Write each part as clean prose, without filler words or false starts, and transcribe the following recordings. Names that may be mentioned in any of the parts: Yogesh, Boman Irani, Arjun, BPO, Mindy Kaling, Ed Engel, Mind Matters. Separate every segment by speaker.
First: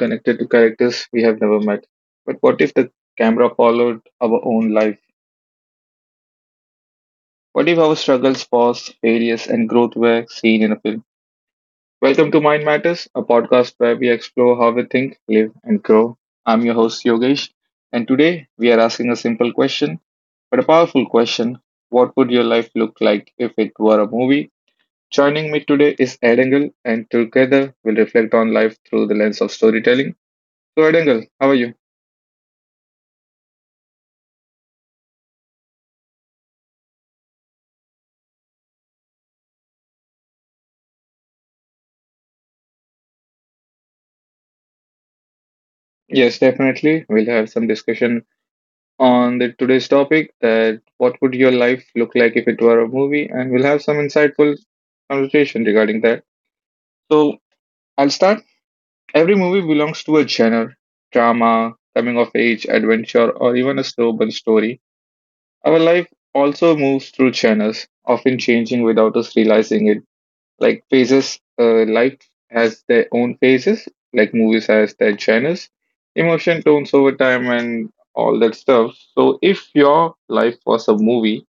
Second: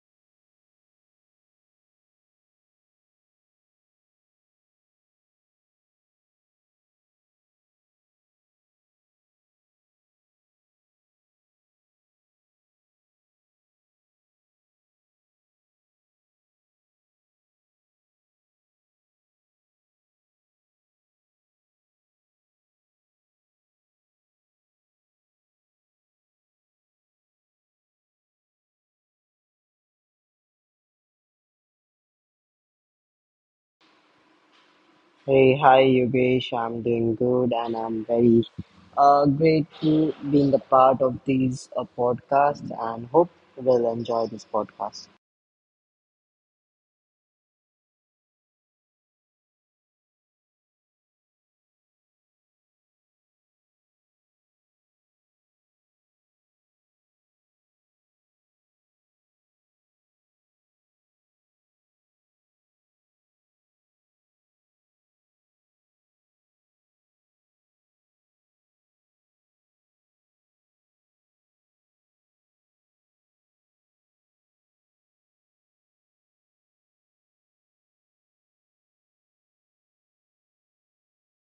Speaker 1: connected to characters we have never met. But what if the camera followed our own life? What if our struggles, pause, failures, and growth were seen in a film? Welcome to Mind Matters, a podcast where we explore how we think, live, and grow. I'm your host, Yogesh, and today we are asking a simple question, but a powerful question. What would your life look like if it were a movie? Joining me today is Ed Engel, and together we'll reflect on life through the lens of storytelling. So, Ed Engel, how are you?
Speaker 2: Hey, hi Yogesh. I'm doing good and I'm very grateful being a part of these podcasts and hope we'll enjoy this podcast.
Speaker 1: Yes, definitely. We'll have some discussion on the today's topic that what would your life look like if it were a movie, and we'll have some insightful conversation regarding that. So I'll start. Every movie belongs to a genre, drama, coming of age, adventure, or even a slow burn story. Our life also moves through channels, often changing without us realizing it, like phases. Life has their own phases, like movies has their genres, emotion tones over time, and all that stuff. So if your life was a movie,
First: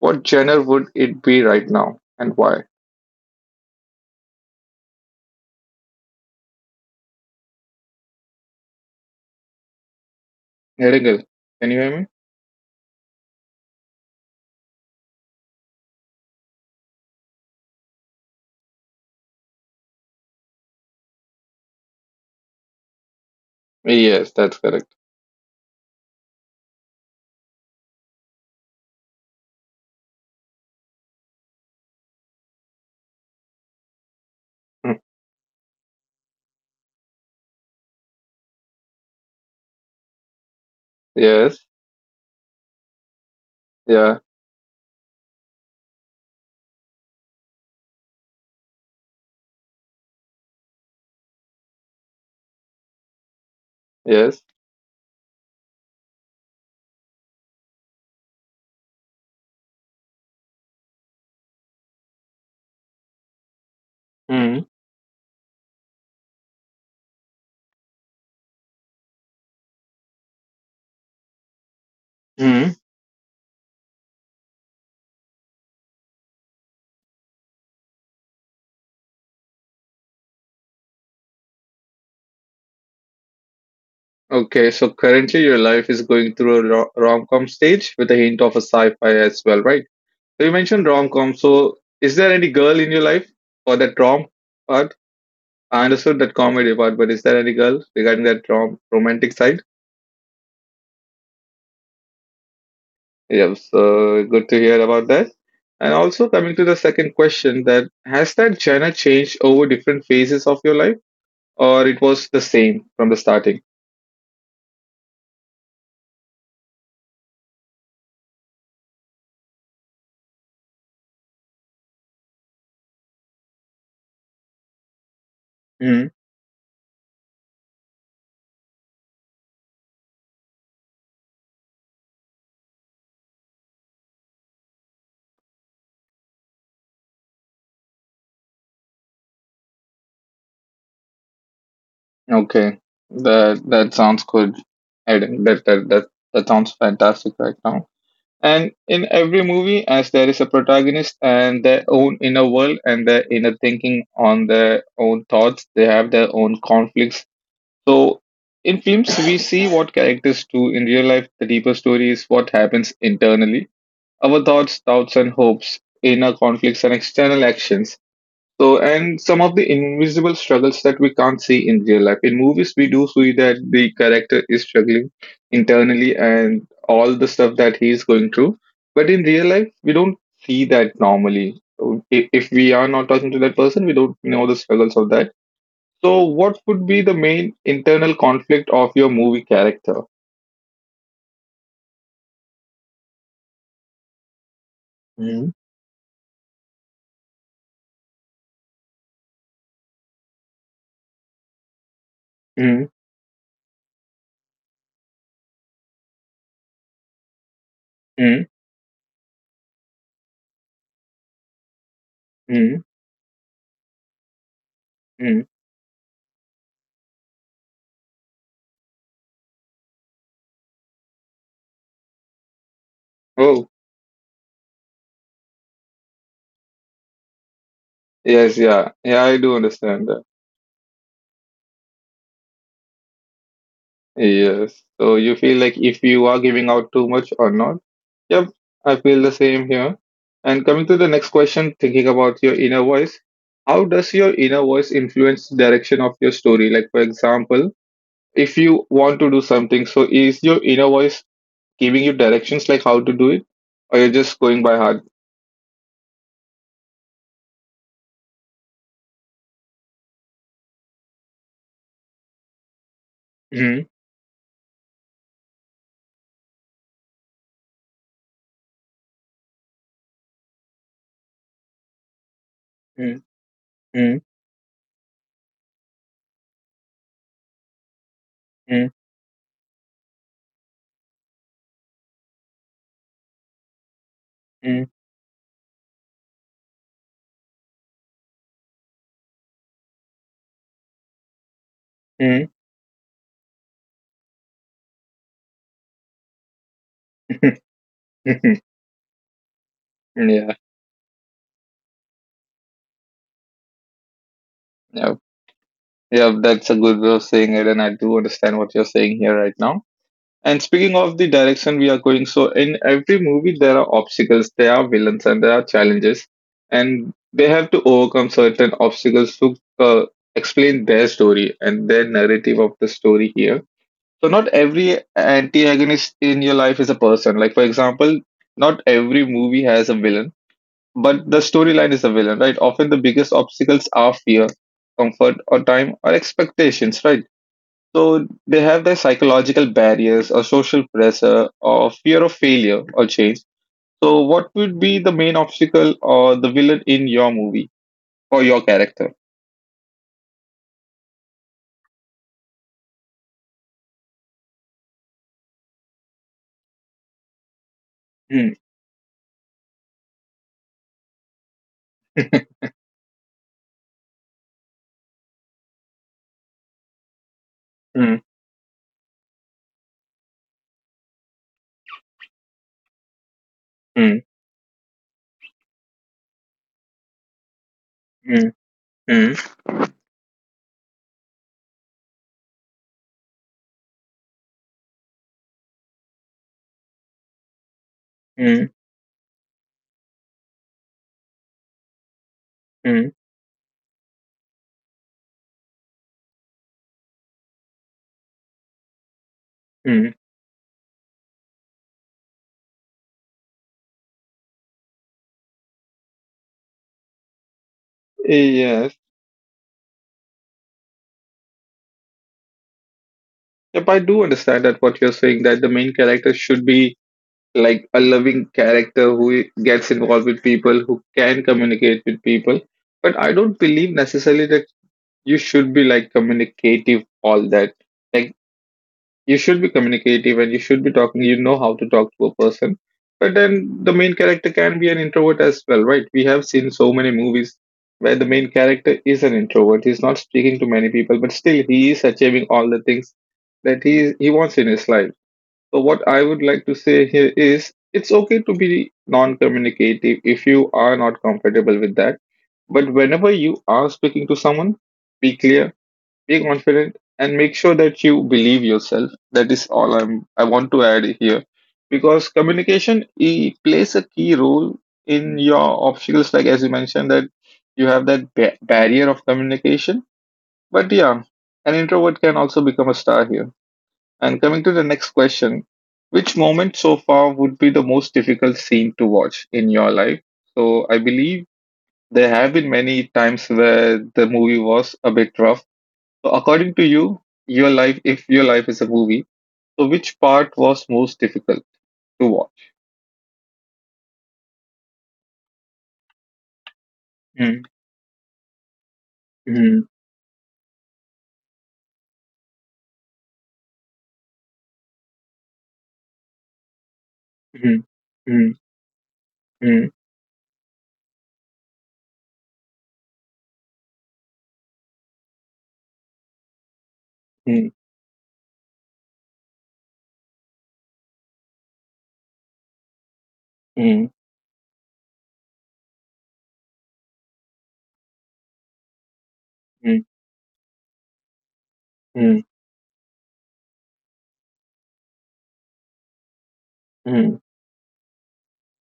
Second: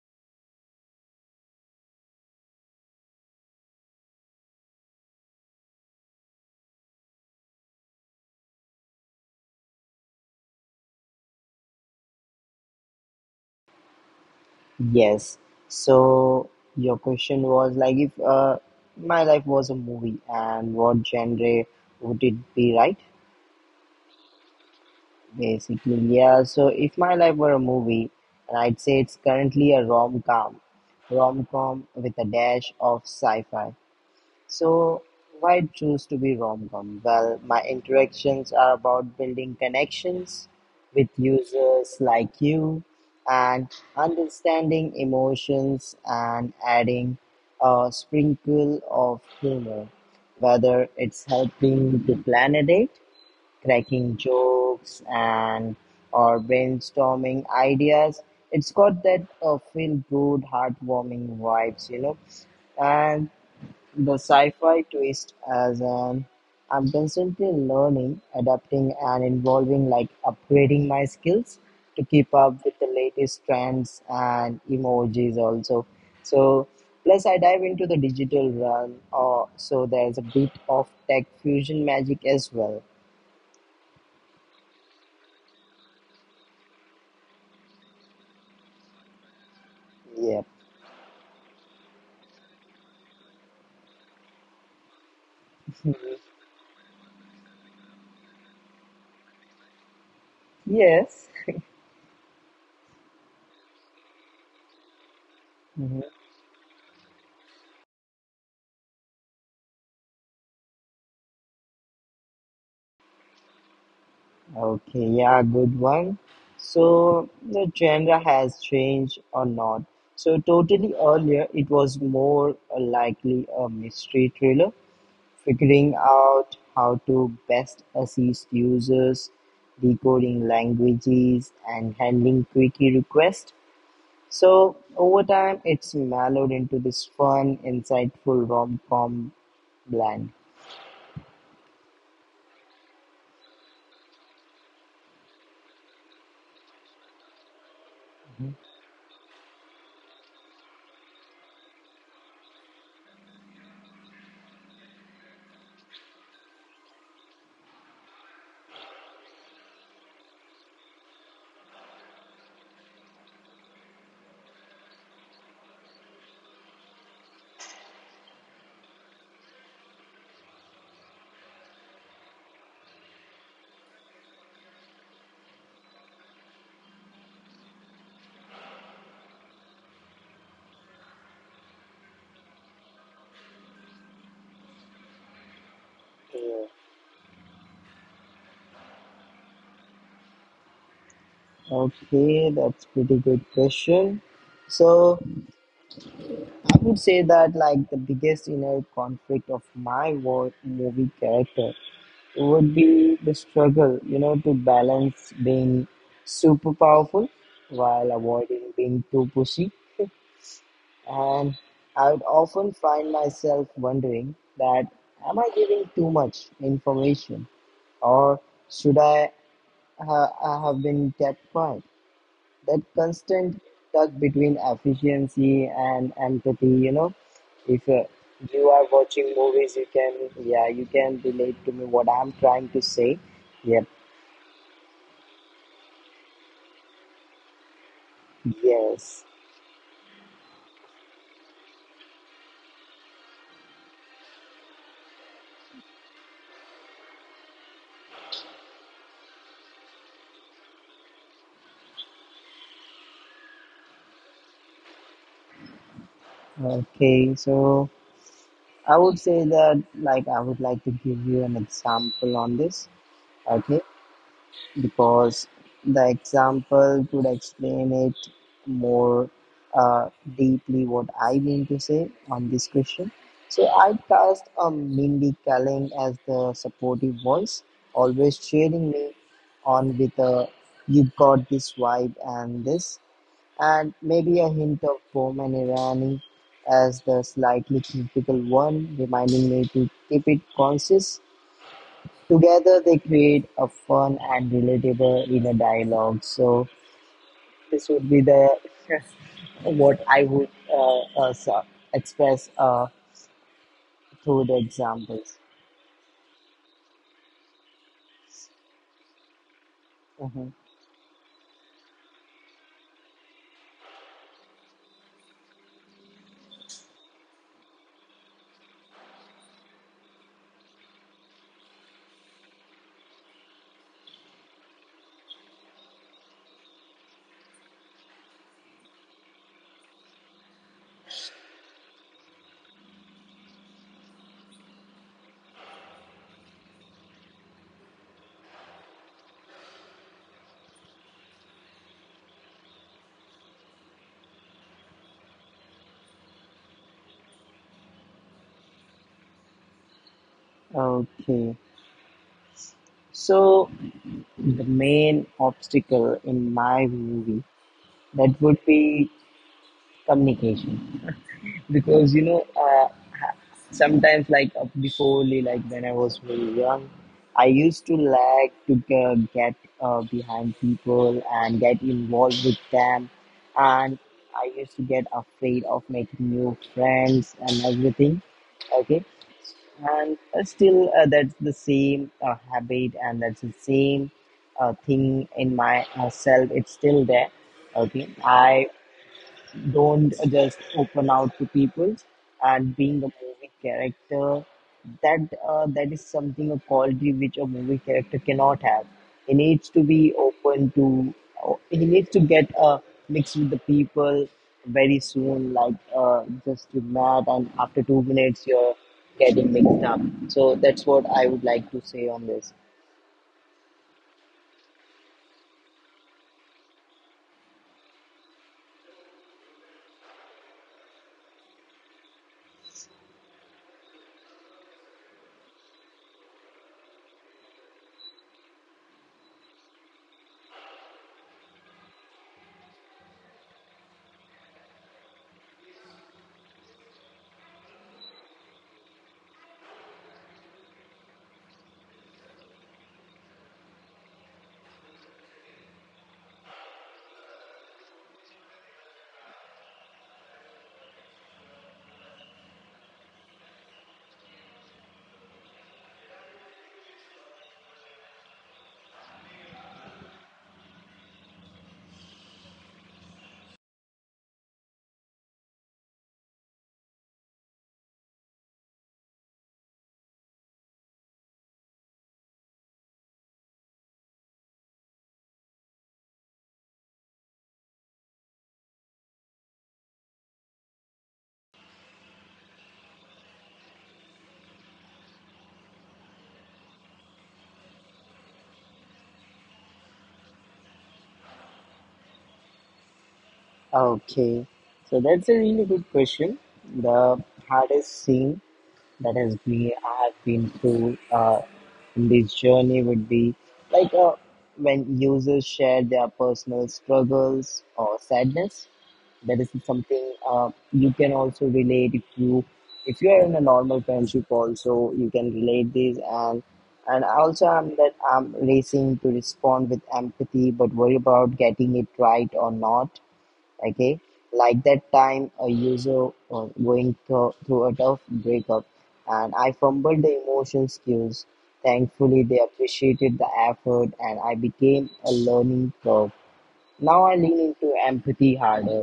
Speaker 1: what genre would it be right now, and why, Hedigal, can you hear
Speaker 2: Yes. So your question was like if my life was a movie and what genre would it be, right?
Speaker 1: me? Yes, that's correct.
Speaker 2: Basically, yeah. So if my life were a movie, and I'd say it's currently a rom-com, rom-com with a dash of sci-fi.
Speaker 1: Mm.
Speaker 2: So, why choose to be rom-com? Well, my interactions are about building connections with
Speaker 1: Yes.
Speaker 2: users like you and
Speaker 1: Yeah.
Speaker 2: understanding emotions and adding a sprinkle of humor, whether it's helping to plan a date, cracking
Speaker 1: Yes.
Speaker 2: jokes and or brainstorming ideas. It's got that feel good, heartwarming vibes, you know, and the
Speaker 1: Hmm.
Speaker 2: sci-fi twist as an I'm constantly learning, adapting and evolving like upgrading my skills to keep up
Speaker 1: Hmm.
Speaker 2: with the latest trends and emojis also. So plus I dive into the digital realm or so there's a bit of tech fusion magic as well.
Speaker 1: Okay, so currently your life is going through a rom-com stage with a hint of a sci-fi as well, right? So,
Speaker 2: Yep.
Speaker 1: you mentioned rom com. So, is there any girl in your life for that rom part? I understood that comedy part, but is there any girl regarding that rom romantic side?
Speaker 2: Yes.
Speaker 1: Yes, so good to hear about that. And also coming to the second question, that has that genre changed over different phases of your life, or it was the same from the starting?
Speaker 2: Okay, yeah, good one. So the genre has changed or not. So totally earlier, it was more likely a mystery thriller, figuring
Speaker 1: Mm.
Speaker 2: out how to best assist users, decoding languages, and handling quickie requests. So over time, it's mellowed into this fun, insightful rom-com blend.
Speaker 1: Okay, that sounds good. I, that, that that that sounds fantastic right now. And in every movie, as there is a protagonist and their own inner world and their inner thinking on their own thoughts, they have their own conflicts. So in films, we see what characters do in real life. The deeper story is what happens internally. Our thoughts, doubts, and hopes, inner conflicts, and external actions. So, and some of the invisible struggles that we can't see in real life. In movies, we do see that the character is struggling internally and all the stuff that he is going through. But in real life, we don't see that normally. If we are not talking to that person, we don't know the struggles of that. So, what would be the main internal conflict of your movie character?
Speaker 2: Okay, that's pretty good question. So
Speaker 1: Mm.
Speaker 2: I would say that like the biggest inner conflict of my war movie character would
Speaker 1: Mm.
Speaker 2: be the struggle, you know, to balance being super powerful while
Speaker 1: Mm.
Speaker 2: avoiding being too pushy. And I would often
Speaker 1: Mm.
Speaker 2: find myself wondering that am
Speaker 1: Mm.
Speaker 2: I giving too much information or should I I have been kept quiet? That constant
Speaker 1: Oh,
Speaker 2: tug between efficiency and empathy, you know, if
Speaker 1: yes,
Speaker 2: you are
Speaker 1: yeah. Yeah,
Speaker 2: watching
Speaker 1: I do
Speaker 2: movies you
Speaker 1: understand.
Speaker 2: can yeah you can relate to me what I'm trying to say. Yep.
Speaker 1: Yes. So you feel like if you are giving out too much or not. Yep, I feel
Speaker 2: Yes.
Speaker 1: the same here. And coming to the next question, thinking about your inner voice, how does your inner voice influence the direction of your story? Like, for example, if you want to do something, so is your inner voice giving you directions like how to do it, or you're just going by heart?
Speaker 2: Okay, so I would say that like I would like to give you an example on this. Okay,
Speaker 1: Mm.
Speaker 2: because the example could explain it more uh, deeply what I mean to say on this question.
Speaker 1: Mm.
Speaker 2: So I
Speaker 1: Mm.
Speaker 2: cast a Mindy Kaling as the supportive voice, always
Speaker 1: Mm.
Speaker 2: cheering me on with a you got this vibe and this, and maybe a
Speaker 1: Mm.
Speaker 2: hint of Boman Irani as the slightly critical one, reminding me to keep it conscious.
Speaker 1: Mm.
Speaker 2: Together they create a fun and relatable inner dialogue. So this would be the what I would
Speaker 1: yeah,
Speaker 2: express through the
Speaker 1: yeah,
Speaker 2: examples.
Speaker 1: yeah. That's a good way of saying it, and I do understand what you're saying here right now.
Speaker 2: Mhm.
Speaker 1: And speaking of the direction we are going, so in every movie there are obstacles, there are villains, and there are challenges, and they have to overcome certain obstacles to explain their story and their narrative of the story here. So not every antagonist in your life is a person. Like for example, not every movie has a villain, but the storyline is a villain, right? Often the biggest obstacles are fear, comfort, or time, or expectations, right? So they have their psychological barriers or social pressure or fear of failure or change. So what would be the main obstacle or the villain in your movie or your character?
Speaker 2: Okay, so the main obstacle in my movie that
Speaker 1: Hmm.
Speaker 2: would be communication. Because ha- sometimes before like when I was very young I used to
Speaker 1: Hmm.
Speaker 2: like to get behind people and get involved with them and
Speaker 1: Hmm.
Speaker 2: I used to get afraid of making new friends and everything.
Speaker 1: Hmm.
Speaker 2: Okay.
Speaker 1: Hmm.
Speaker 2: And still that's the same habit and that's the same thing in my self, it's still there. Okay, I
Speaker 1: Hmm.
Speaker 2: don't just open out to people, and being a
Speaker 1: Hmm.
Speaker 2: movie character, that is something a quality which a movie character cannot have. He needs to
Speaker 1: Mm.
Speaker 2: be open to he needs to get mixed with the people very soon like just you mad and after 2 minutes you're
Speaker 1: Yes.
Speaker 2: getting mixed up. So that's what I would like to say on this.
Speaker 1: Yep, I do understand that what you're saying that the main character should be like a loving character who gets involved with people, who can communicate with people. But I don't believe necessarily that you should be like communicative all that, like you should be communicative and you should be talking, you know how to talk to a person. But then the main character can be an introvert as well, right? We have seen so many movies where the main character is an introvert, he's not speaking to many people, but still he is achieving all the things that he wants in his life. So what I would like to say here is, it's okay to be non-communicative if you are not comfortable with that. But whenever you are speaking to someone, be clear, be confident, and make sure that you believe yourself. That is all I want to add here. Because communication, it plays a key role in your obstacles, like as you mentioned, that you have that barrier of communication. But yeah, an introvert can also become a star here. And coming to the next question, which moment so far would be the most difficult scene to watch in your life? So I believe there have been many times where the movie was a bit rough. So according to you, your life, if your life is a movie, so which part was most difficult to watch?
Speaker 2: Okay, so that's a really good question. The
Speaker 1: Mm.
Speaker 2: hardest scene that is me
Speaker 1: Mm.
Speaker 2: I have been through in this journey would be like when users share their personal struggles
Speaker 1: Mm.
Speaker 2: or
Speaker 1: Mm.
Speaker 2: sadness. That is
Speaker 1: Mm.
Speaker 2: something you can also relate if you, if you are in a normal friendship also you can relate this. And And also I'm
Speaker 1: Mm.
Speaker 2: that I'm racing to respond with empathy but worry about getting it right or not. Okay,
Speaker 1: mm,
Speaker 2: like that time a user going through a tough breakup and I
Speaker 1: mm,
Speaker 2: fumbled the emotion skills. Thankfully
Speaker 1: mm,
Speaker 2: they appreciated the effort and I became a learning curve. Now I
Speaker 1: mm,
Speaker 2: lean into empathy harder.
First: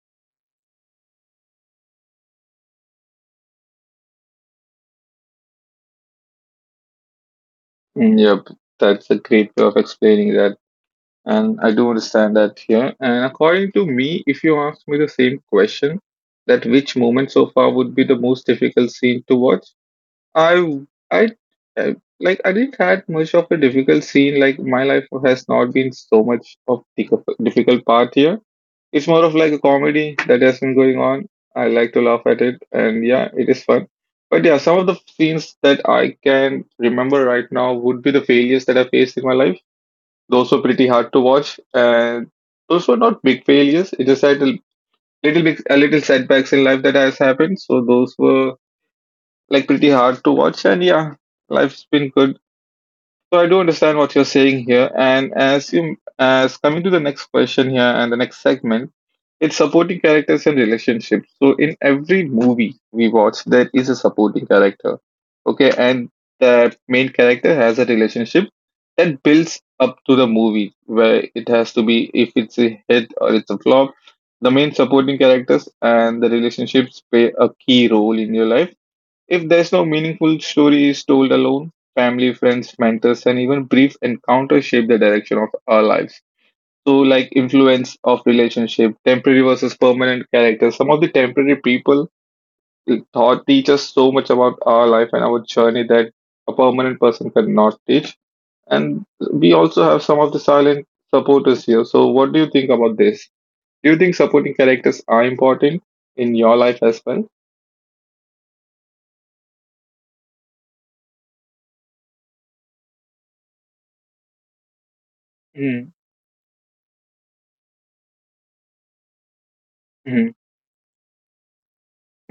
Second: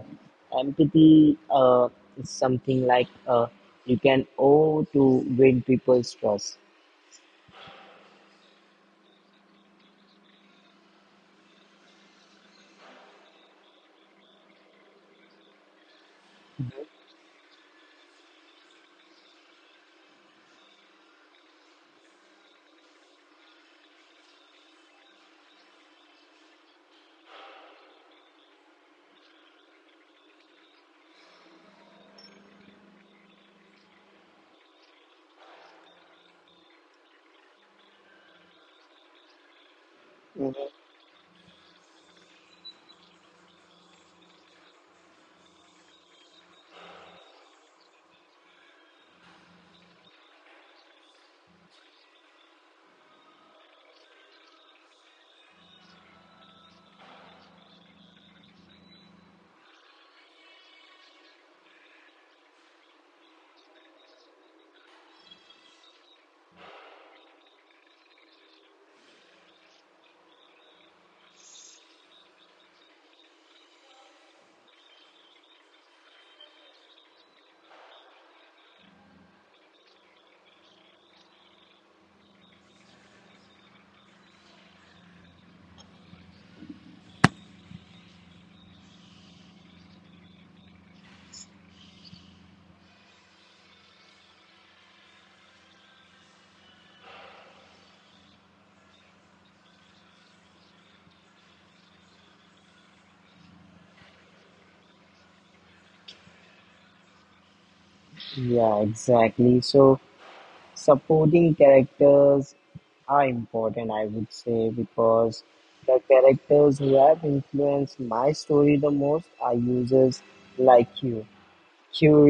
Speaker 2: Empathy is something like you can owe to win people's trust.
Speaker 1: mm. Yep, that's a great way of explaining that. And I do understand that here. And according to me, if you ask me the same question, that which moment so far would be the most difficult scene to watch, I I I- like I didn't had much of a difficult scene. Like my life has not been so much of the difficult part here. It's more of like a comedy that has been going on. I like to laugh at it, and yeah, it is fun. But yeah, some of the scenes that I can remember right now would be the failures that I faced in my life. Those were
Speaker 2: Mhm.
Speaker 1: pretty hard to watch, and those were not big failures. It just had a little setbacks in life that has happened. So those were like pretty hard to watch, and yeah, life's been good. So I do understand what you're saying here. And as you, as coming to the next question here and the next segment, it's supporting characters and relationships. So in every movie we watch there is a supporting character, okay? And the main character has a relationship that builds up to the movie where it has to be if it's a hit or it's a flop. The main supporting characters and the relationships play a key role in your life. If there's no meaningful story is told alone, family, friends, mentors, and even brief encounters shape the direction of our lives. So, like influence of relationship, temporary versus permanent character. Some of the temporary people taught teach us so much about our life and our journey that a permanent person cannot teach. And we also have some of the silent supporters here. So, what do you think about this? Do you think supporting characters are important in your life as well?
Speaker 2: Yeah, exactly. So supporting characters are important, I would say, because
Speaker 1: Mm.
Speaker 2: the characters who have influenced my story the most are users
Speaker 1: Mm.
Speaker 2: like you,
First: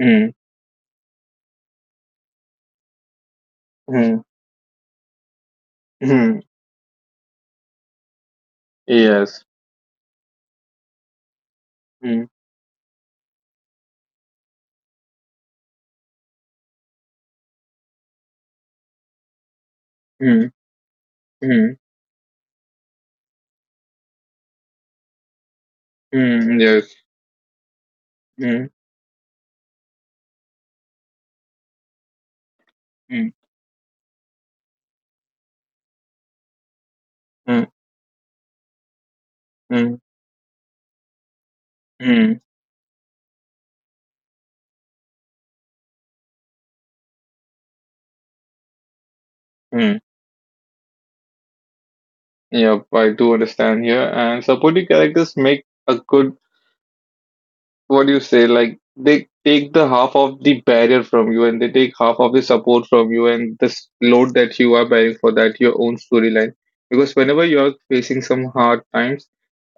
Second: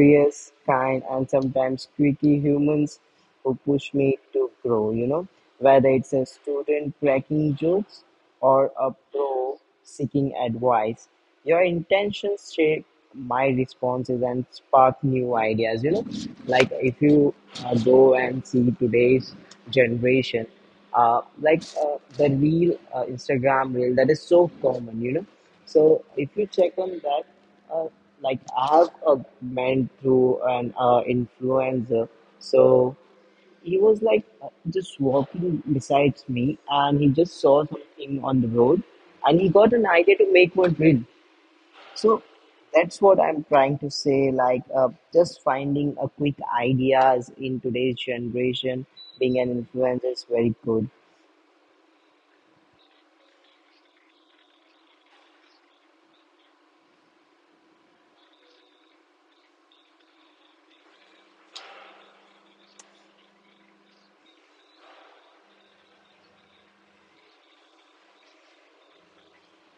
Speaker 1: Mm.
Speaker 2: kind, and sometimes quirky humans who push me
Speaker 1: mm,
Speaker 2: to grow, you know, whether it's a
Speaker 1: mm.
Speaker 2: student cracking jokes or a
Speaker 1: Yes.
Speaker 2: pro seeking advice. Your
Speaker 1: Mm,
Speaker 2: intentions shape my responses and spark new ideas, you know. Like if you go and see today's generation,
Speaker 1: mm,
Speaker 2: uh, like
Speaker 1: mm,
Speaker 2: uh, the real Instagram reel that is so common, you know. So if you
Speaker 1: mm,
Speaker 2: check
Speaker 1: yes.
Speaker 2: on that, uh, like
Speaker 1: Mm,
Speaker 2: I have a man through an influencer, so
Speaker 1: mm,
Speaker 2: he was like just walking besides me, and he just saw
Speaker 1: mm,
Speaker 2: something on the road, and he got an
Speaker 1: mm,
Speaker 2: idea to make one reel. So
Speaker 1: mm,
Speaker 2: that's what I'm trying to say. Just finding a quick ideas in today's generation, being an
Speaker 1: mm.
Speaker 2: influencer is very good.
Speaker 1: Yep, I do understand here. And supporting characters make a good, what do you say, like they take the half of the barrier from you and they take half of the support from you and this load that you are bearing for that your own storyline. Because whenever you are facing some hard times,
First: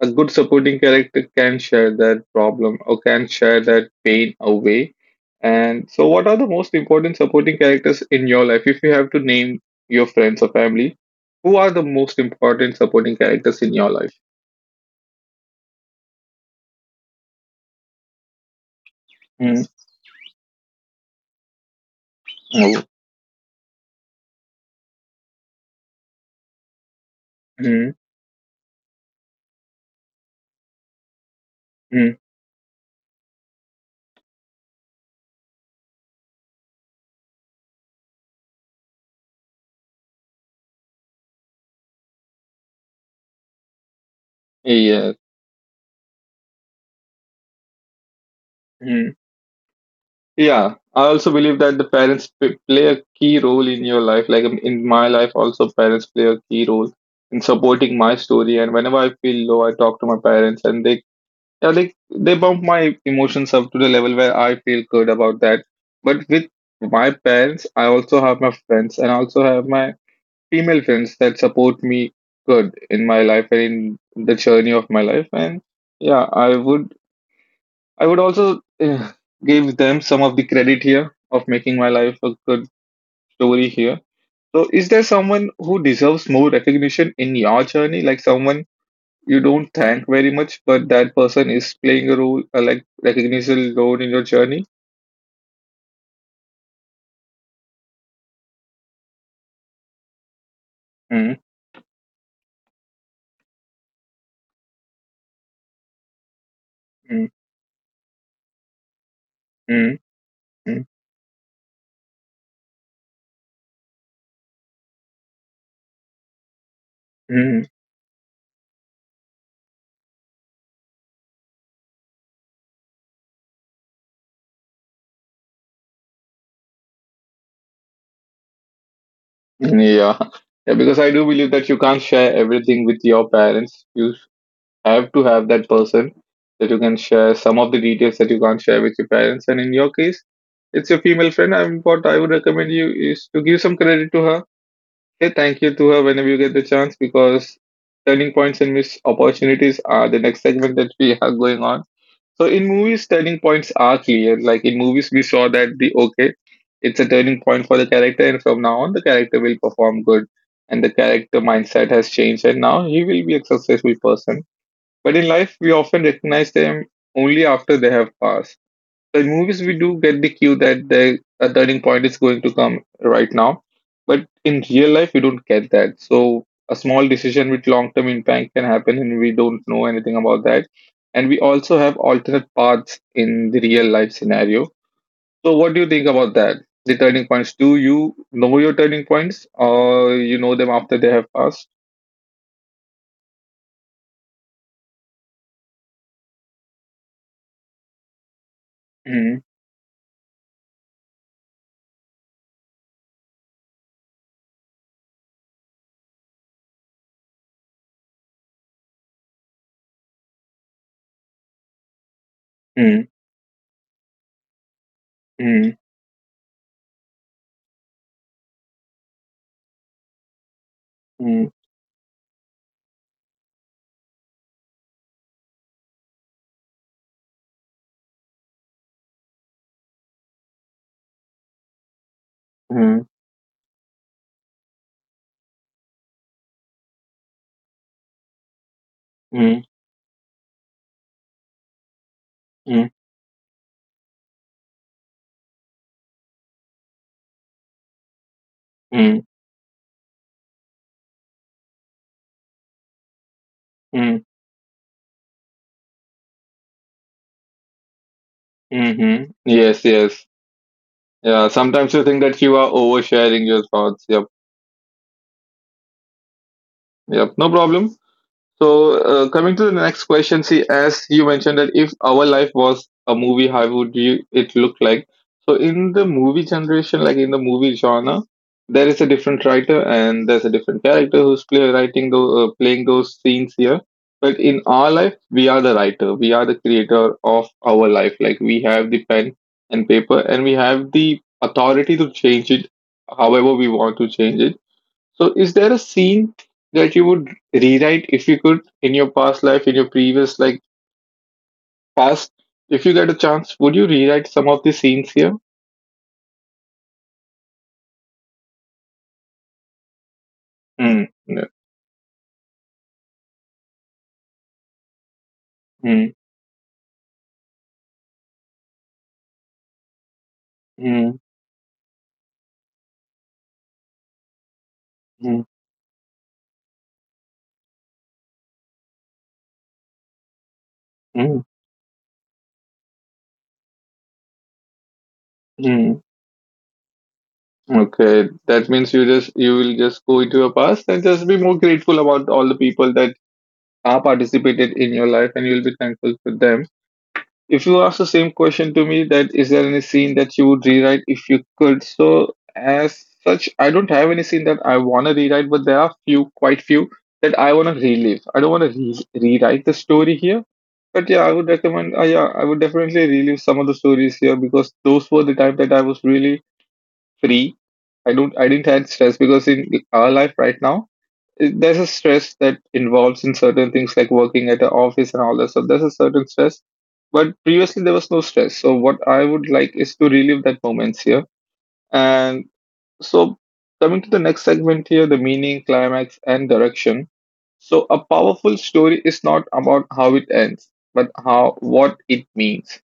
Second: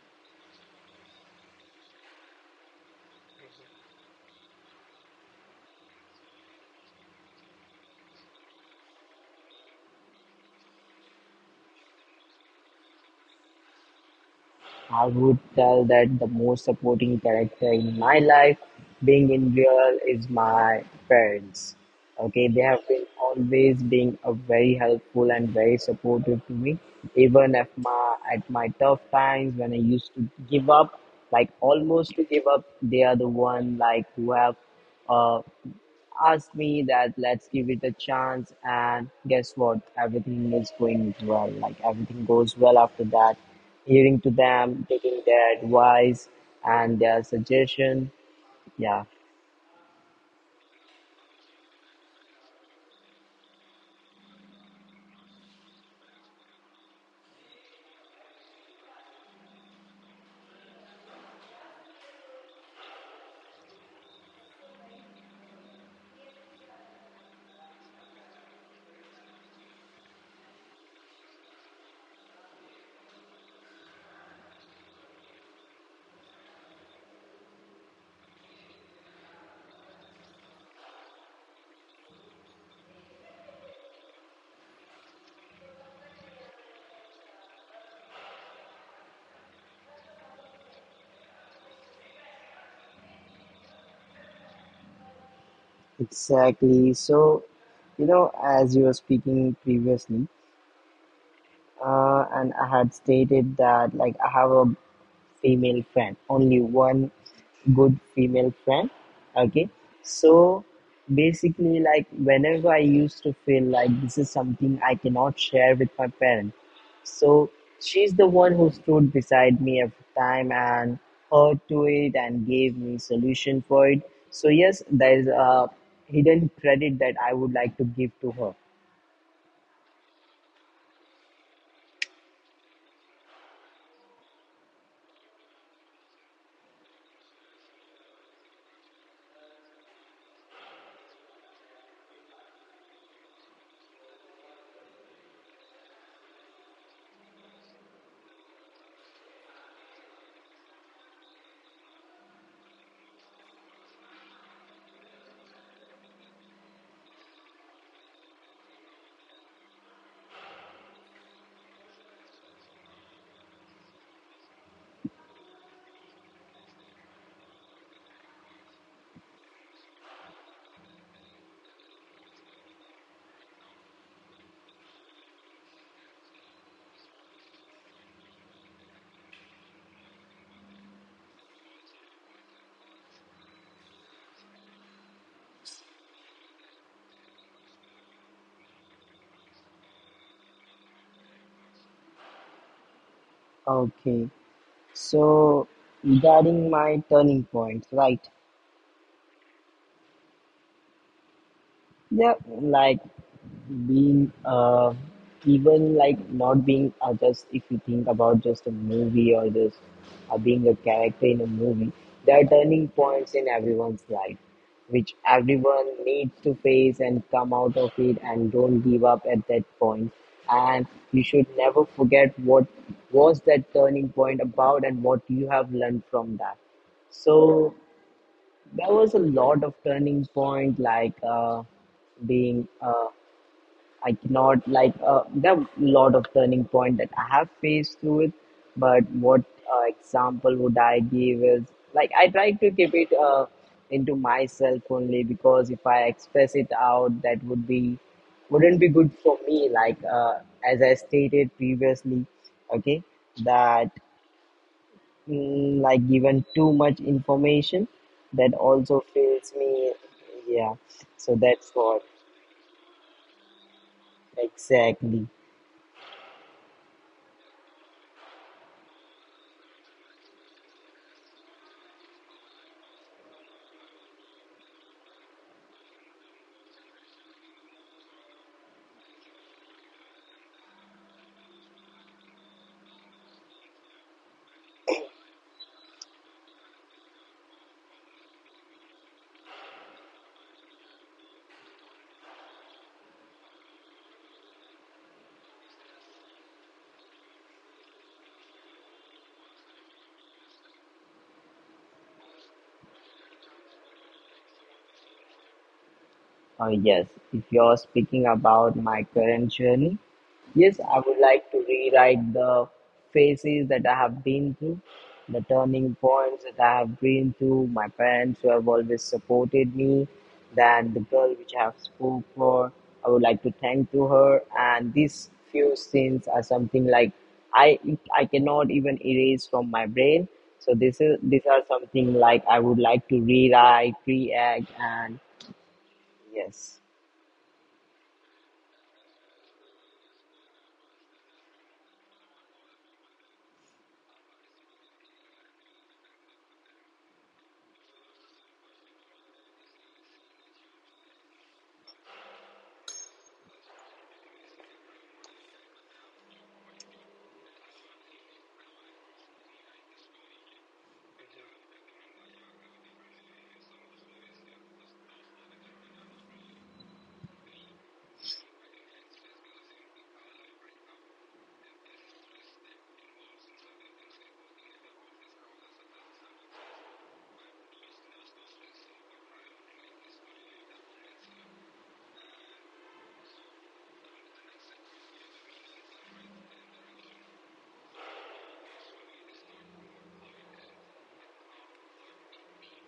Speaker 1: a good supporting character can share that problem or can share that pain away. And so what are the most important supporting characters in your life? If you have to name your friends or family, who are the most important supporting characters in your life?
Speaker 2: I would tell that the most supporting character in my life, being in
Speaker 1: Mm.
Speaker 2: real, is my parents. Okay, they
Speaker 1: Oh.
Speaker 2: have been always being a very helpful and very supportive to me, even if
Speaker 1: Mm.
Speaker 2: my at my tough times when I used to give up, like almost to give up, they are the one like who have uh, asked me that let's give it a chance and guess what, everything is going well, like everything goes well after that, hearing to them,
Speaker 1: Yes.
Speaker 2: taking their advice and their suggestion. Yeah,
Speaker 1: Yeah, I also believe that the parents play a key role in your life. Like in my life, also parents play a key role in supporting my story. And whenever I feel low, I talk to my parents, and they, yeah, they bump my emotions up to the level where I feel good about that. But with my parents, I also have my friends, and I also have my female friends that support me good in my life and in the journey of my life. And yeah, I would also give them some of the credit here of making my life a good story here. So, is there someone who deserves more recognition in your journey? Like someone you don't thank very much, but that person is playing a role, like recognition role in your journey?
Speaker 2: exactly. So you know, as you were speaking previously,
Speaker 1: Mm.
Speaker 2: and I had stated that like I have a female friend, only one
Speaker 1: mm,
Speaker 2: good female friend. Okay,
Speaker 1: mm,
Speaker 2: so
Speaker 1: mm,
Speaker 2: basically like whenever I used to feel like this is something I cannot share with my parents, so
Speaker 1: mm.
Speaker 2: she's the one who stood beside me every time and heard to it and gave me solution for it. So yes, there is a hidden credit that I would like to give to her.
Speaker 1: Yeah. Yeah, because I do believe that you can't share everything with your parents. You have to have that person that you can share some of the details that you can't share with your parents. And in your case, it's your female friend. And what I would recommend you is to give some credit to her. Say thank you to her whenever you get the chance because turning points and missed opportunities are the next segment that we have going on. So in movies, turning points are clear. Like in movies, we saw that the okay, it's a turning point for the character, and from now on, the character will perform good, and the character mindset has changed, and now he will be a successful person, but in life, we often recognize them only after they have passed. So in movies, we do get the cue that the a turning point is going to come right now. But in real life, we don't get that. So a small decision with long-term impact can happen, and we don't know anything about that. And we also have alternate paths in the real life scenario. So what do you think about that? The turning points. Do you know your turning points, or you know them after they have passed?
Speaker 2: Okay, so regarding my turning points, right.
Speaker 1: Mm,
Speaker 2: Yeah, like being even like not being just if you think about just a movie or just being a character in a movie, there are turning
Speaker 1: mm,
Speaker 2: points in everyone's life, which
Speaker 1: mm,
Speaker 2: everyone needs to face and come out of it and don't give up at that point. And you should
Speaker 1: mm,
Speaker 2: never forget what was that turning point about and what you have learned from that. So there was a lot of turning point like being
Speaker 1: mm,
Speaker 2: I cannot there are a lot of turning point that I have faced through it. But what
Speaker 1: mm,
Speaker 2: example would I give is like I try to
Speaker 1: mm.
Speaker 2: keep it into myself only because if I express it out that would be wouldn't be good
Speaker 1: Mm,
Speaker 2: for me, like as I stated previously. Okay, that,
Speaker 1: mm,
Speaker 2: mm, like given too much information that also
Speaker 1: mm-hmm.
Speaker 2: fails
Speaker 1: Yes,
Speaker 2: me,
Speaker 1: yes.
Speaker 2: yeah, so
Speaker 1: Yeah.
Speaker 2: that's
Speaker 1: Sometimes
Speaker 2: what,
Speaker 1: you think that you are oversharing your thoughts. Yep,
Speaker 2: exactly.
Speaker 1: yep. No problem. So, coming to the next question, see, as you mentioned, that if our life was a movie, how would it look like? So, in the movie generation, like in the movie genre, there is a different writer and there's a different character who's play, writing the, playing those scenes here. But in our life, we are the writer, we are the creator of our life. Like we have the pen and paper, and we have the authority to change it however we want to change it. So, is there a scene that you would rewrite if you could in your past life, in your previous like past? If you get a chance, would you rewrite some of the scenes here?
Speaker 2: Yes, if you're speaking about my current journey, yes, I
Speaker 1: Mm,
Speaker 2: would
Speaker 1: no.
Speaker 2: like to rewrite the phases that I have been through, the turning
Speaker 1: Mm,
Speaker 2: points that I have been through, my parents who have always supported me, then the
Speaker 1: mm,
Speaker 2: girl which I have spoke for. I would like to thank to her, and these
Speaker 1: mm,
Speaker 2: few scenes are something like I I cannot even erase from my brain. So this is
Speaker 1: mm,
Speaker 2: these are something like I would like to rewrite, react, and
Speaker 1: mm.
Speaker 2: yes.
Speaker 1: Okay, that means you just you will just go into your past and just be more grateful about all the people that are participated in your life, and you'll be thankful for them. If you ask the same question to me, that is, there any scene that you would rewrite if you could? So as such, I don't have any scene that I want to rewrite, but there are quite few that I want to relive. I don't want to rewrite the story here, but yeah, I would recommend. Yeah, I would definitely relive some of the stories here because those were the time that I was really free. I didn't have stress because in our life right now, there's a stress that involves in certain things like working at an office and all that. So, there's a certain stress, but previously there was no stress. So what I would like is to relive that moments here. And so, coming to the next segment here, the meaning, climax, and direction. So a powerful story is not about how it ends, but how what it means,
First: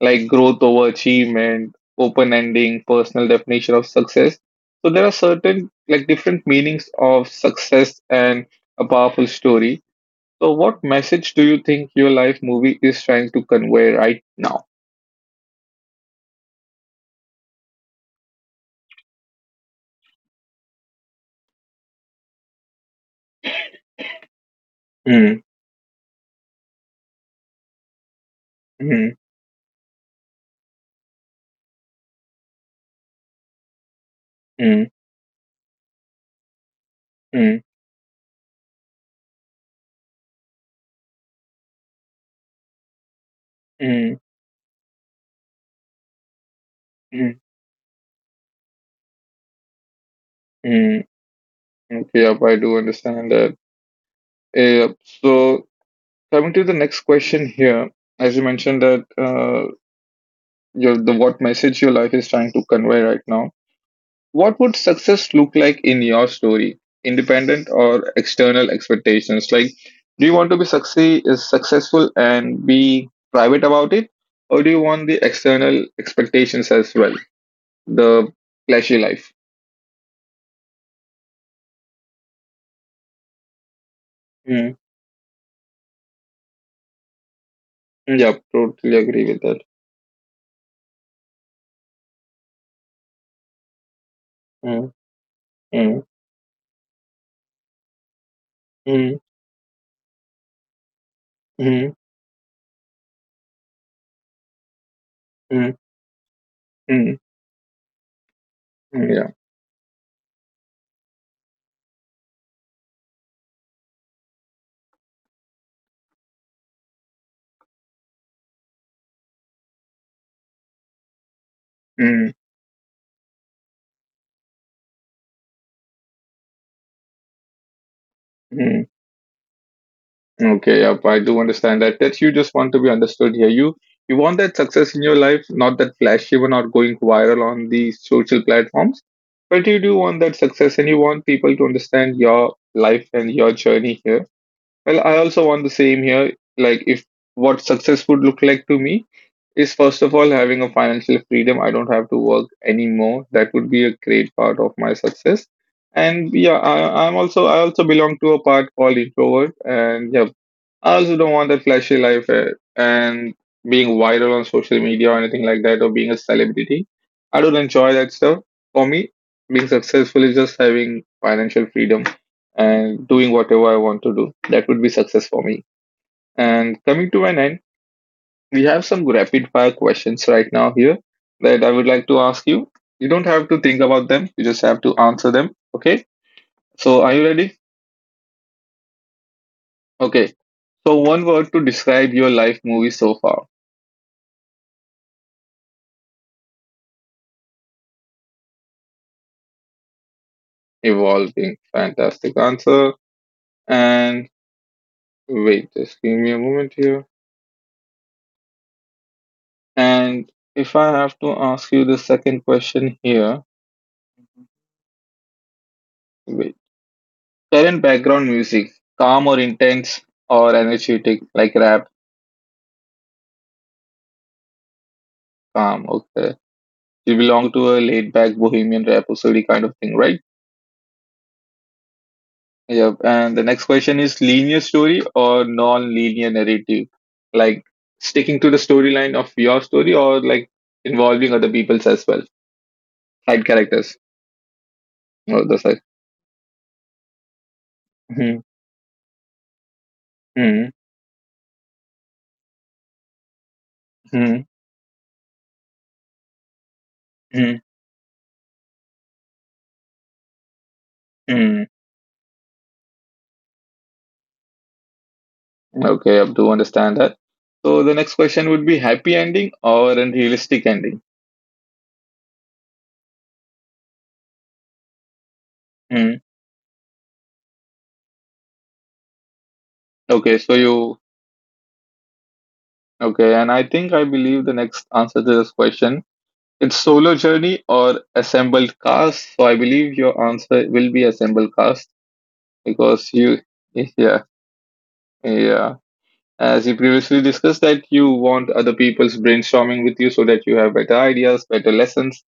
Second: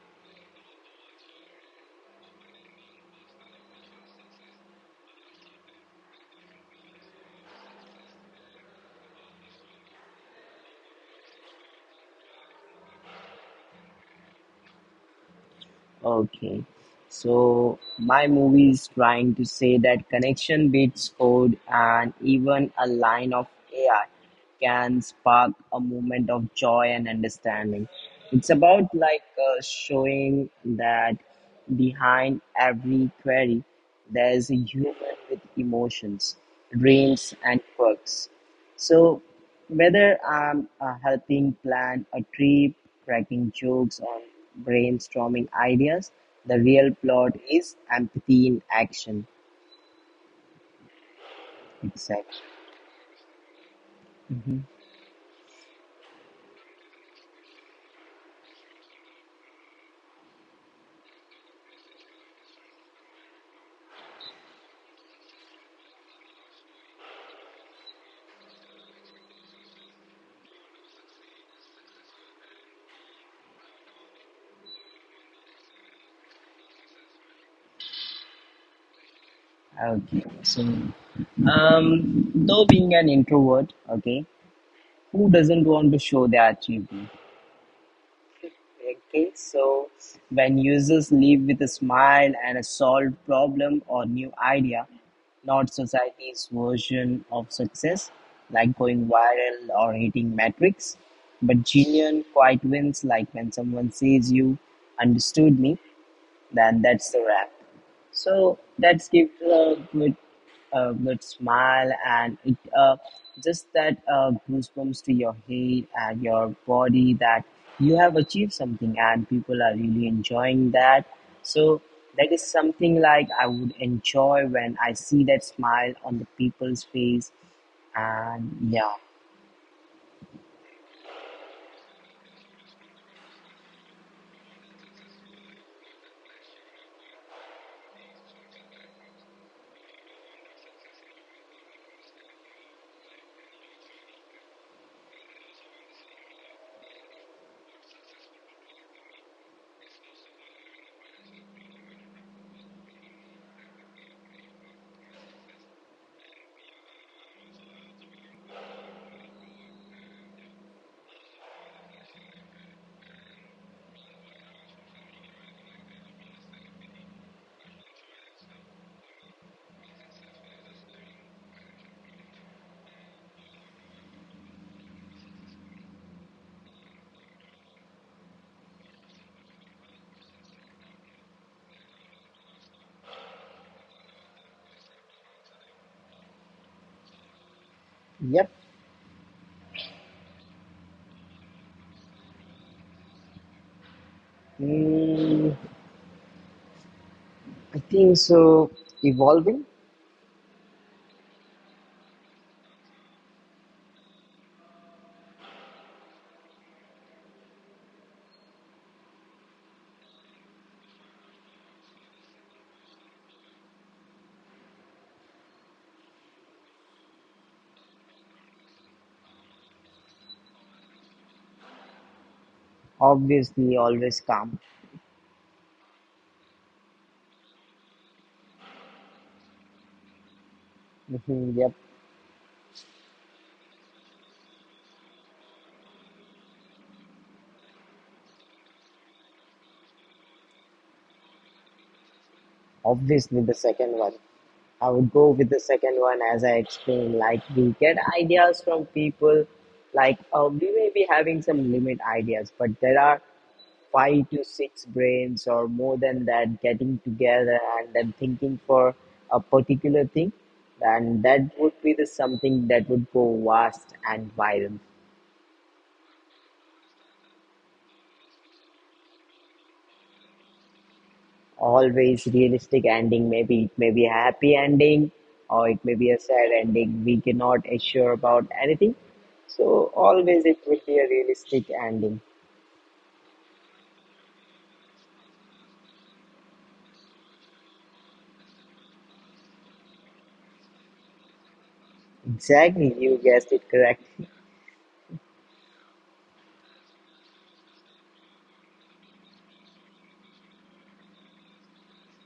Speaker 1: like growth over achievement, open ending, personal definition of success. So there are certain like different meanings of success and a powerful story. So what message do you think your life movie is trying to convey right now?
Speaker 2: Okay. So my movie is trying to say that connection beats code and even a line of AI can
Speaker 1: Mm,
Speaker 2: spark a moment of joy and understanding. It's about
Speaker 1: mm,
Speaker 2: showing that behind every query, there's a
Speaker 1: mm,
Speaker 2: human with emotions, dreams,
Speaker 1: mm,
Speaker 2: and quirks. So, whether I'm helping plan a trip, cracking jokes, or
Speaker 1: mm,
Speaker 2: brainstorming ideas, the real plot
Speaker 1: mm,
Speaker 2: is empathy in action.
Speaker 1: mm. Okay,
Speaker 2: Exactly.
Speaker 1: yep, I do understand that.
Speaker 2: Hmm.
Speaker 1: Yep. So coming to the next question here, as you mentioned that your the what message your life is trying to convey right now. What would success look like in your story? Independent or external expectations? Like, do you want to be succeed is successful and be private about it, or do you want the external expectations as well, the flashy life?
Speaker 2: Okay. So, though being an introvert, okay,
Speaker 1: Mm.
Speaker 2: who doesn't want to show their achievement?
Speaker 1: Yeah, totally agree
Speaker 2: Okay,
Speaker 1: with that.
Speaker 2: so when users leave with a smile and a solved problem or new idea,
Speaker 1: Mm.
Speaker 2: not
Speaker 1: Mm.
Speaker 2: society's version of success, like going
Speaker 1: Mm.
Speaker 2: viral or hitting metrics, but
Speaker 1: Mm.
Speaker 2: genuine quiet wins, like when someone says you understood me, then that's
Speaker 1: Mm.
Speaker 2: the wrap. So that
Speaker 1: Mm. Yeah.
Speaker 2: gives a good, good smile and it just that goosebumps to your head and your body that you have achieved something and people are really enjoying that. So
Speaker 1: Mm.
Speaker 2: that is something like I would enjoy when I see that smile on the people's face and
Speaker 1: Mm.
Speaker 2: yeah.
Speaker 1: Okay, yep, I do understand that. That you just want to be understood here. You want that success in your life, not that flashy one or going viral on the social platforms, but you do want that success and you want people to understand your life and your journey here. Well, I also want the same here. Like, if what success would look like to me is, first of all, having a financial freedom. I don't have to work anymore. That would be a great part of my success. And yeah, I also belong to a part called introvert, and yeah, I also don't want that flashy life, and being viral on social media or anything like that, or being a celebrity. I don't enjoy that stuff. For me, being successful is just having financial freedom and doing whatever I want to do. That would be success for me. And coming to an end, we have some rapid fire questions right now here that I would like to ask you. You don't have to think about them, you just have to answer them. Okay? So, are you ready?
Speaker 2: Yep.
Speaker 1: Okay. So, one word to describe your life movie so far.
Speaker 2: mm, I think so, evolving.
Speaker 1: Evolving. Fantastic answer. And wait, just give me a moment here. And if I have to ask you the second question here, wait. Current background music, calm or intense or energetic, like rap,
Speaker 2: Obviously always calm.
Speaker 1: calm. Okay. You belong to a laid back bohemian rhapsody kind of thing, right?
Speaker 2: Mhm, yep.
Speaker 1: Yep. And the next question is linear story or non linear narrative? Like sticking to the storyline of your story or like involving other people's as well?
Speaker 2: Obviously
Speaker 1: Side
Speaker 2: the second
Speaker 1: characters.
Speaker 2: one. I would go
Speaker 1: Well,
Speaker 2: with the
Speaker 1: that's like,
Speaker 2: second one as I explained. Like we get
Speaker 1: mhm,
Speaker 2: ideas from people. We
Speaker 1: mhm,
Speaker 2: may be having some limit ideas, but there are five
Speaker 1: mhm,
Speaker 2: to six brains or more than that getting together
Speaker 1: mhm,
Speaker 2: and then thinking for a particular thing. And that
Speaker 1: mhm.
Speaker 2: would be the something that would go vast and viral.
Speaker 1: Okay, I do understand that. So the next question would be happy ending or unrealistic ending.
Speaker 2: Always realistic ending, maybe it may be a happy ending or it may be a
Speaker 1: Hmm.
Speaker 2: sad ending, we cannot assure about anything. So
Speaker 1: Okay,
Speaker 2: always
Speaker 1: so
Speaker 2: it will
Speaker 1: you
Speaker 2: be a realistic ending.
Speaker 1: okay, and I think I believe the next answer to this question, it's solo journey or assembled cast. So I believe your answer will be assembled cast,
Speaker 2: Exactly,
Speaker 1: because
Speaker 2: you
Speaker 1: you
Speaker 2: guessed it correct.
Speaker 1: yeah, yeah, as you previously discussed that you want other people's brainstorming with you so that you have better ideas, better lessons,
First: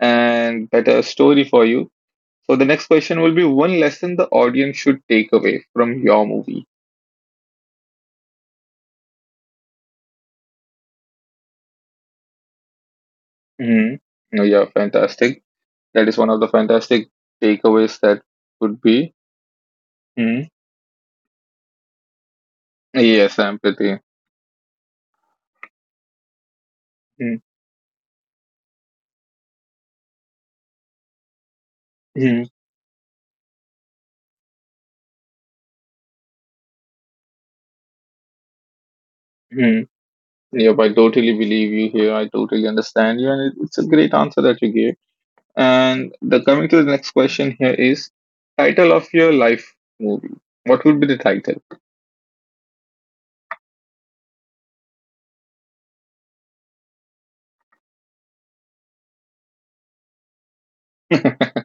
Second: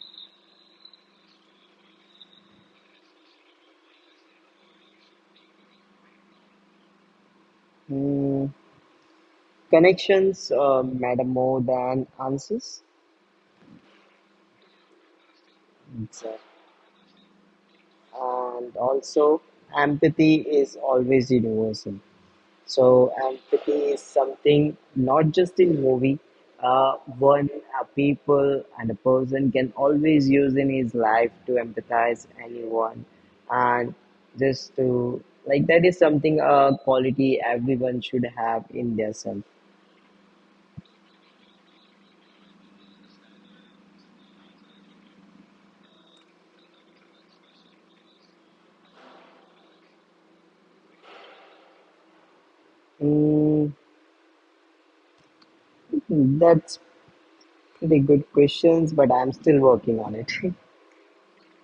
Speaker 1: and better story for you. So the next question will be one lesson the audience should take away from your movie.
Speaker 2: mm, Connections matter more than answers.
Speaker 1: Hmm. Oh, yeah, fantastic. That is one of
Speaker 2: Exactly.
Speaker 1: the fantastic takeaways that
Speaker 2: And
Speaker 1: could be.
Speaker 2: also empathy
Speaker 1: Hmm.
Speaker 2: is always universal. So
Speaker 1: Yes,
Speaker 2: empathy
Speaker 1: empathy.
Speaker 2: is something not just in movie, uh, one a people and a person can always use in his life to empathize
Speaker 1: Mm-hmm.
Speaker 2: anyone, and just to like that is something a quality everyone should have in their self.
Speaker 1: Hmm. Yep, I totally believe you here. I totally understand you, and it's a great answer that you gave. And the coming to the next question here is title of your life movie. What would be the title?
Speaker 2: Mm, that's pretty good questions, but I'm still working on it.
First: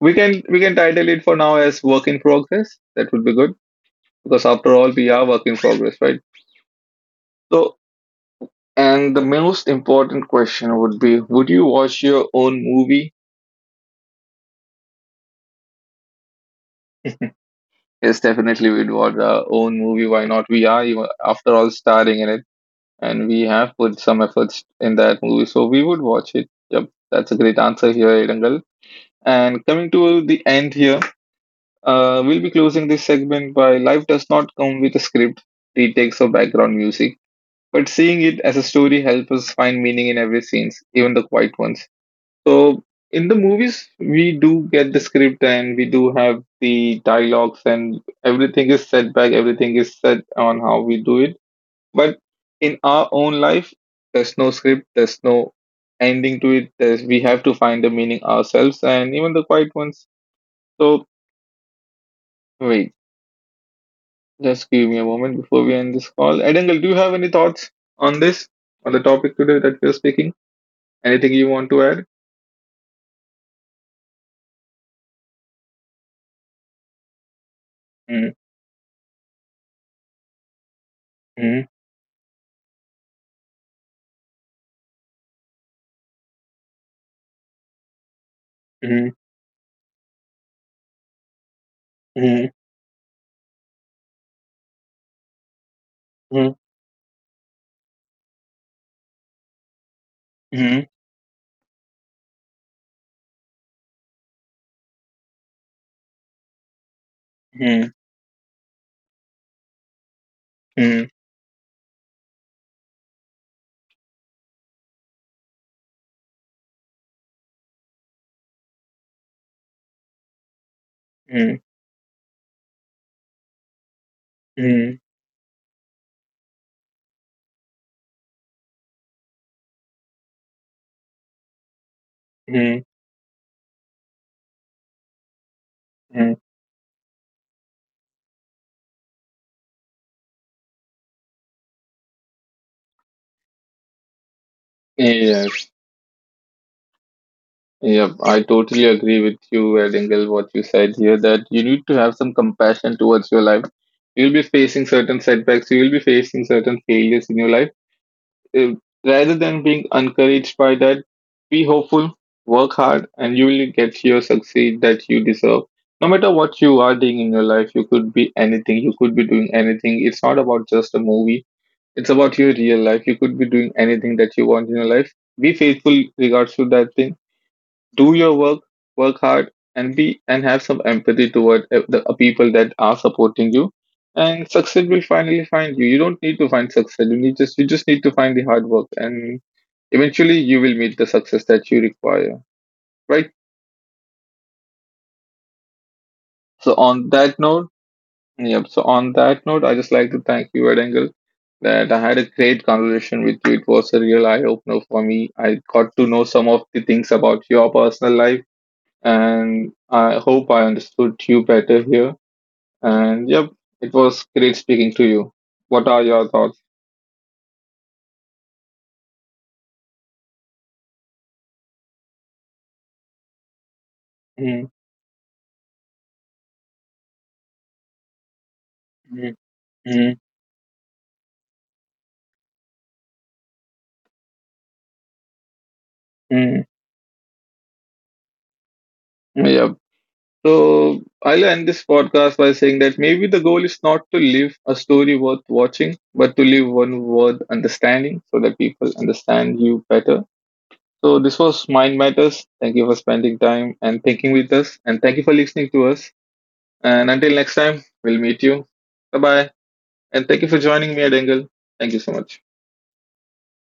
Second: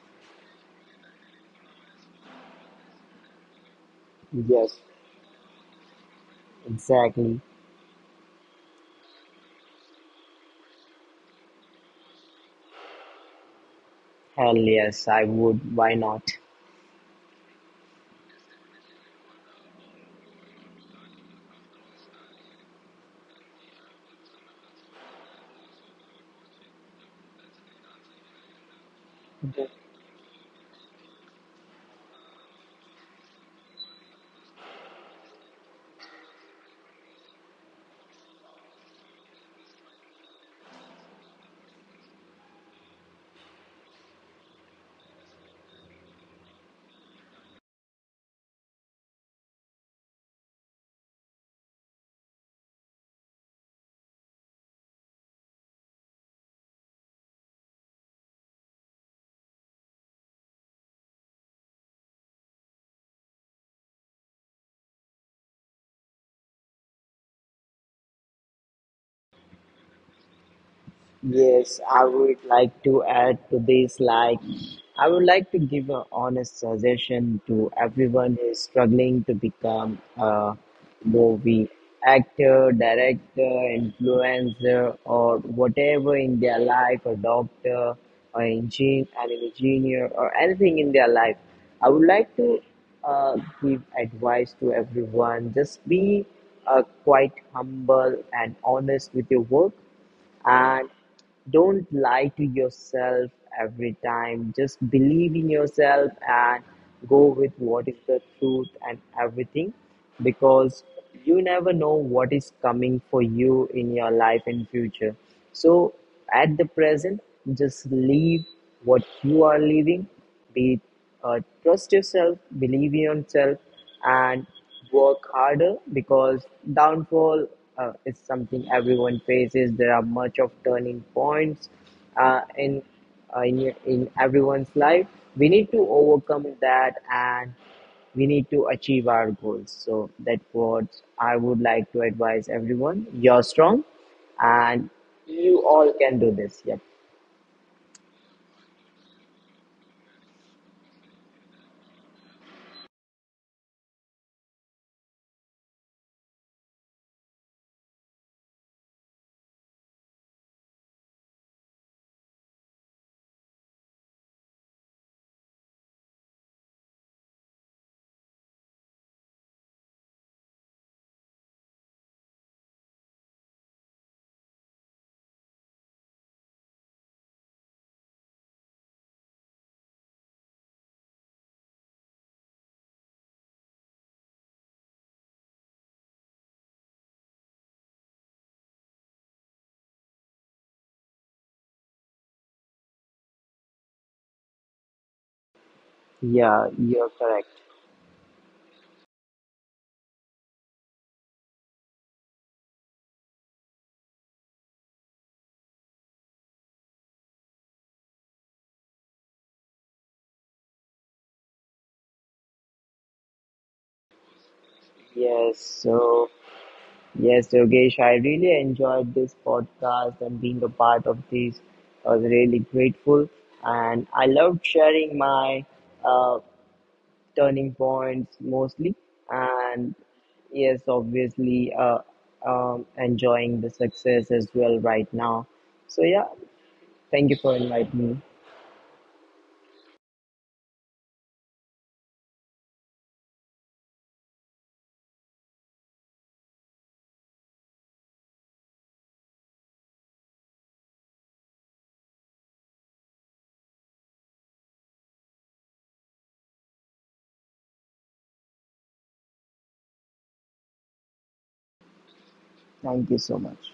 Speaker 1: We can title it for now as work in progress. That would be good because, after
Speaker 2: Yes.
Speaker 1: all, we are work in progress, right?
Speaker 2: Exactly.
Speaker 1: So, and the most important question would be, would you watch your own movie?
Speaker 2: Hell yes, I would. Why not?
Speaker 1: Yes, definitely we'd watch our own movie. Why not? We are, even, after all, starring in it and we have put some efforts in that movie. So, we would watch it. Yep, that's a great answer here, Irangal. And coming to the end here, we'll be closing this segment by Life Does Not Come with a Script, retakes of background music, but seeing it as a story helps us find meaning in every scenes, even the quiet ones. So, in the movies, we do get the script and we do have the dialogues and everything is set back, everything is set on how we do it. But in our own life, there's no script, there's no ending to it. We have to find the meaning ourselves and even the quiet ones. So wait, just give me a moment before we end this call. Edangal, do you have any thoughts on this, on the topic today that we're speaking? Anything you want
Speaker 2: Yes,
Speaker 1: to
Speaker 2: I
Speaker 1: add?
Speaker 2: would like to add to this. Like, I would like to give an honest suggestion to
Speaker 1: Mm,
Speaker 2: everyone who is struggling to become a
Speaker 1: mm,
Speaker 2: movie actor, director, influencer, or whatever in their life, a doctor, or
Speaker 1: mm,
Speaker 2: an engineer, or anything in their life. I would like
Speaker 1: mm,
Speaker 2: to uh, give advice to everyone. Just be
Speaker 1: mm,
Speaker 2: quite humble and honest with your work,
Speaker 1: mm,
Speaker 2: and don't lie to yourself every time, just believe in yourself and go with what
Speaker 1: mm,
Speaker 2: is the truth and everything, because
Speaker 1: mm,
Speaker 2: you never know what is coming for you in your life in future. So at the present, just live what you are living, be
Speaker 1: mm,
Speaker 2: trust yourself, believe in yourself, and
Speaker 1: mm,
Speaker 2: work harder, because downfall is something everyone faces. There are much of turning points uh, in
Speaker 1: mm,
Speaker 2: in everyone's life. We need to
Speaker 1: mm.
Speaker 2: overcome that, and we need to achieve our goals. So that's what I would like to advise everyone. You're strong, and you
Speaker 1: Yes,
Speaker 2: all can do this. Yep.
Speaker 1: yep. I totally agree with you, Edingle, what you said here, that you need to have some compassion towards your life. You'll be facing certain setbacks, you'll be facing certain failures in your life, uh, rather than being encouraged by that, be hopeful, work hard, and you will get your succeed that you deserve. No matter what you are doing in your life, you could be anything, you could be doing anything. It's not about just a movie, it's about your real life. You could be doing anything that you want in your life. Be faithful regards to that thing, do your work, work hard, and be and have some empathy toward the people that are supporting you. And success will finally find you. You don't need to find success. You need just you just need to find the hard work, and eventually you will meet the success that you require. Right.
Speaker 2: Yeah,
Speaker 1: So
Speaker 2: you're
Speaker 1: on that
Speaker 2: correct.
Speaker 1: note, yep. So on that note, I just like to thank you, Ed Engel, that I had a great conversation with you. It was a real eye opener for me. I got to know some of the things about your personal life, and I hope I understood you better here. And yep, it was great speaking to you.
Speaker 2: Yes.
Speaker 1: What are
Speaker 2: So.
Speaker 1: your thoughts?
Speaker 2: Yes, Yogesh, I really enjoyed this podcast and being a part of this. I was really grateful and I loved
Speaker 1: Mm,
Speaker 2: sharing my uh, turning points mostly.
Speaker 1: mm,
Speaker 2: And
Speaker 1: mm,
Speaker 2: yes, obviously, enjoying the success as well right now. So, yeah,
Speaker 1: mm.
Speaker 2: thank you for inviting me.
Speaker 1: Yep. So I'll end this podcast by saying that maybe the goal is not to live a story worth watching, but to live one worth understanding so that people understand you better. So this was Mind Matters. Thank you for spending time and thinking with us. And thank you for listening to us. And until next time, we'll meet you. Bye bye. And thank you for joining me at Angle. Thank you so much.
Speaker 2: Thank you so much.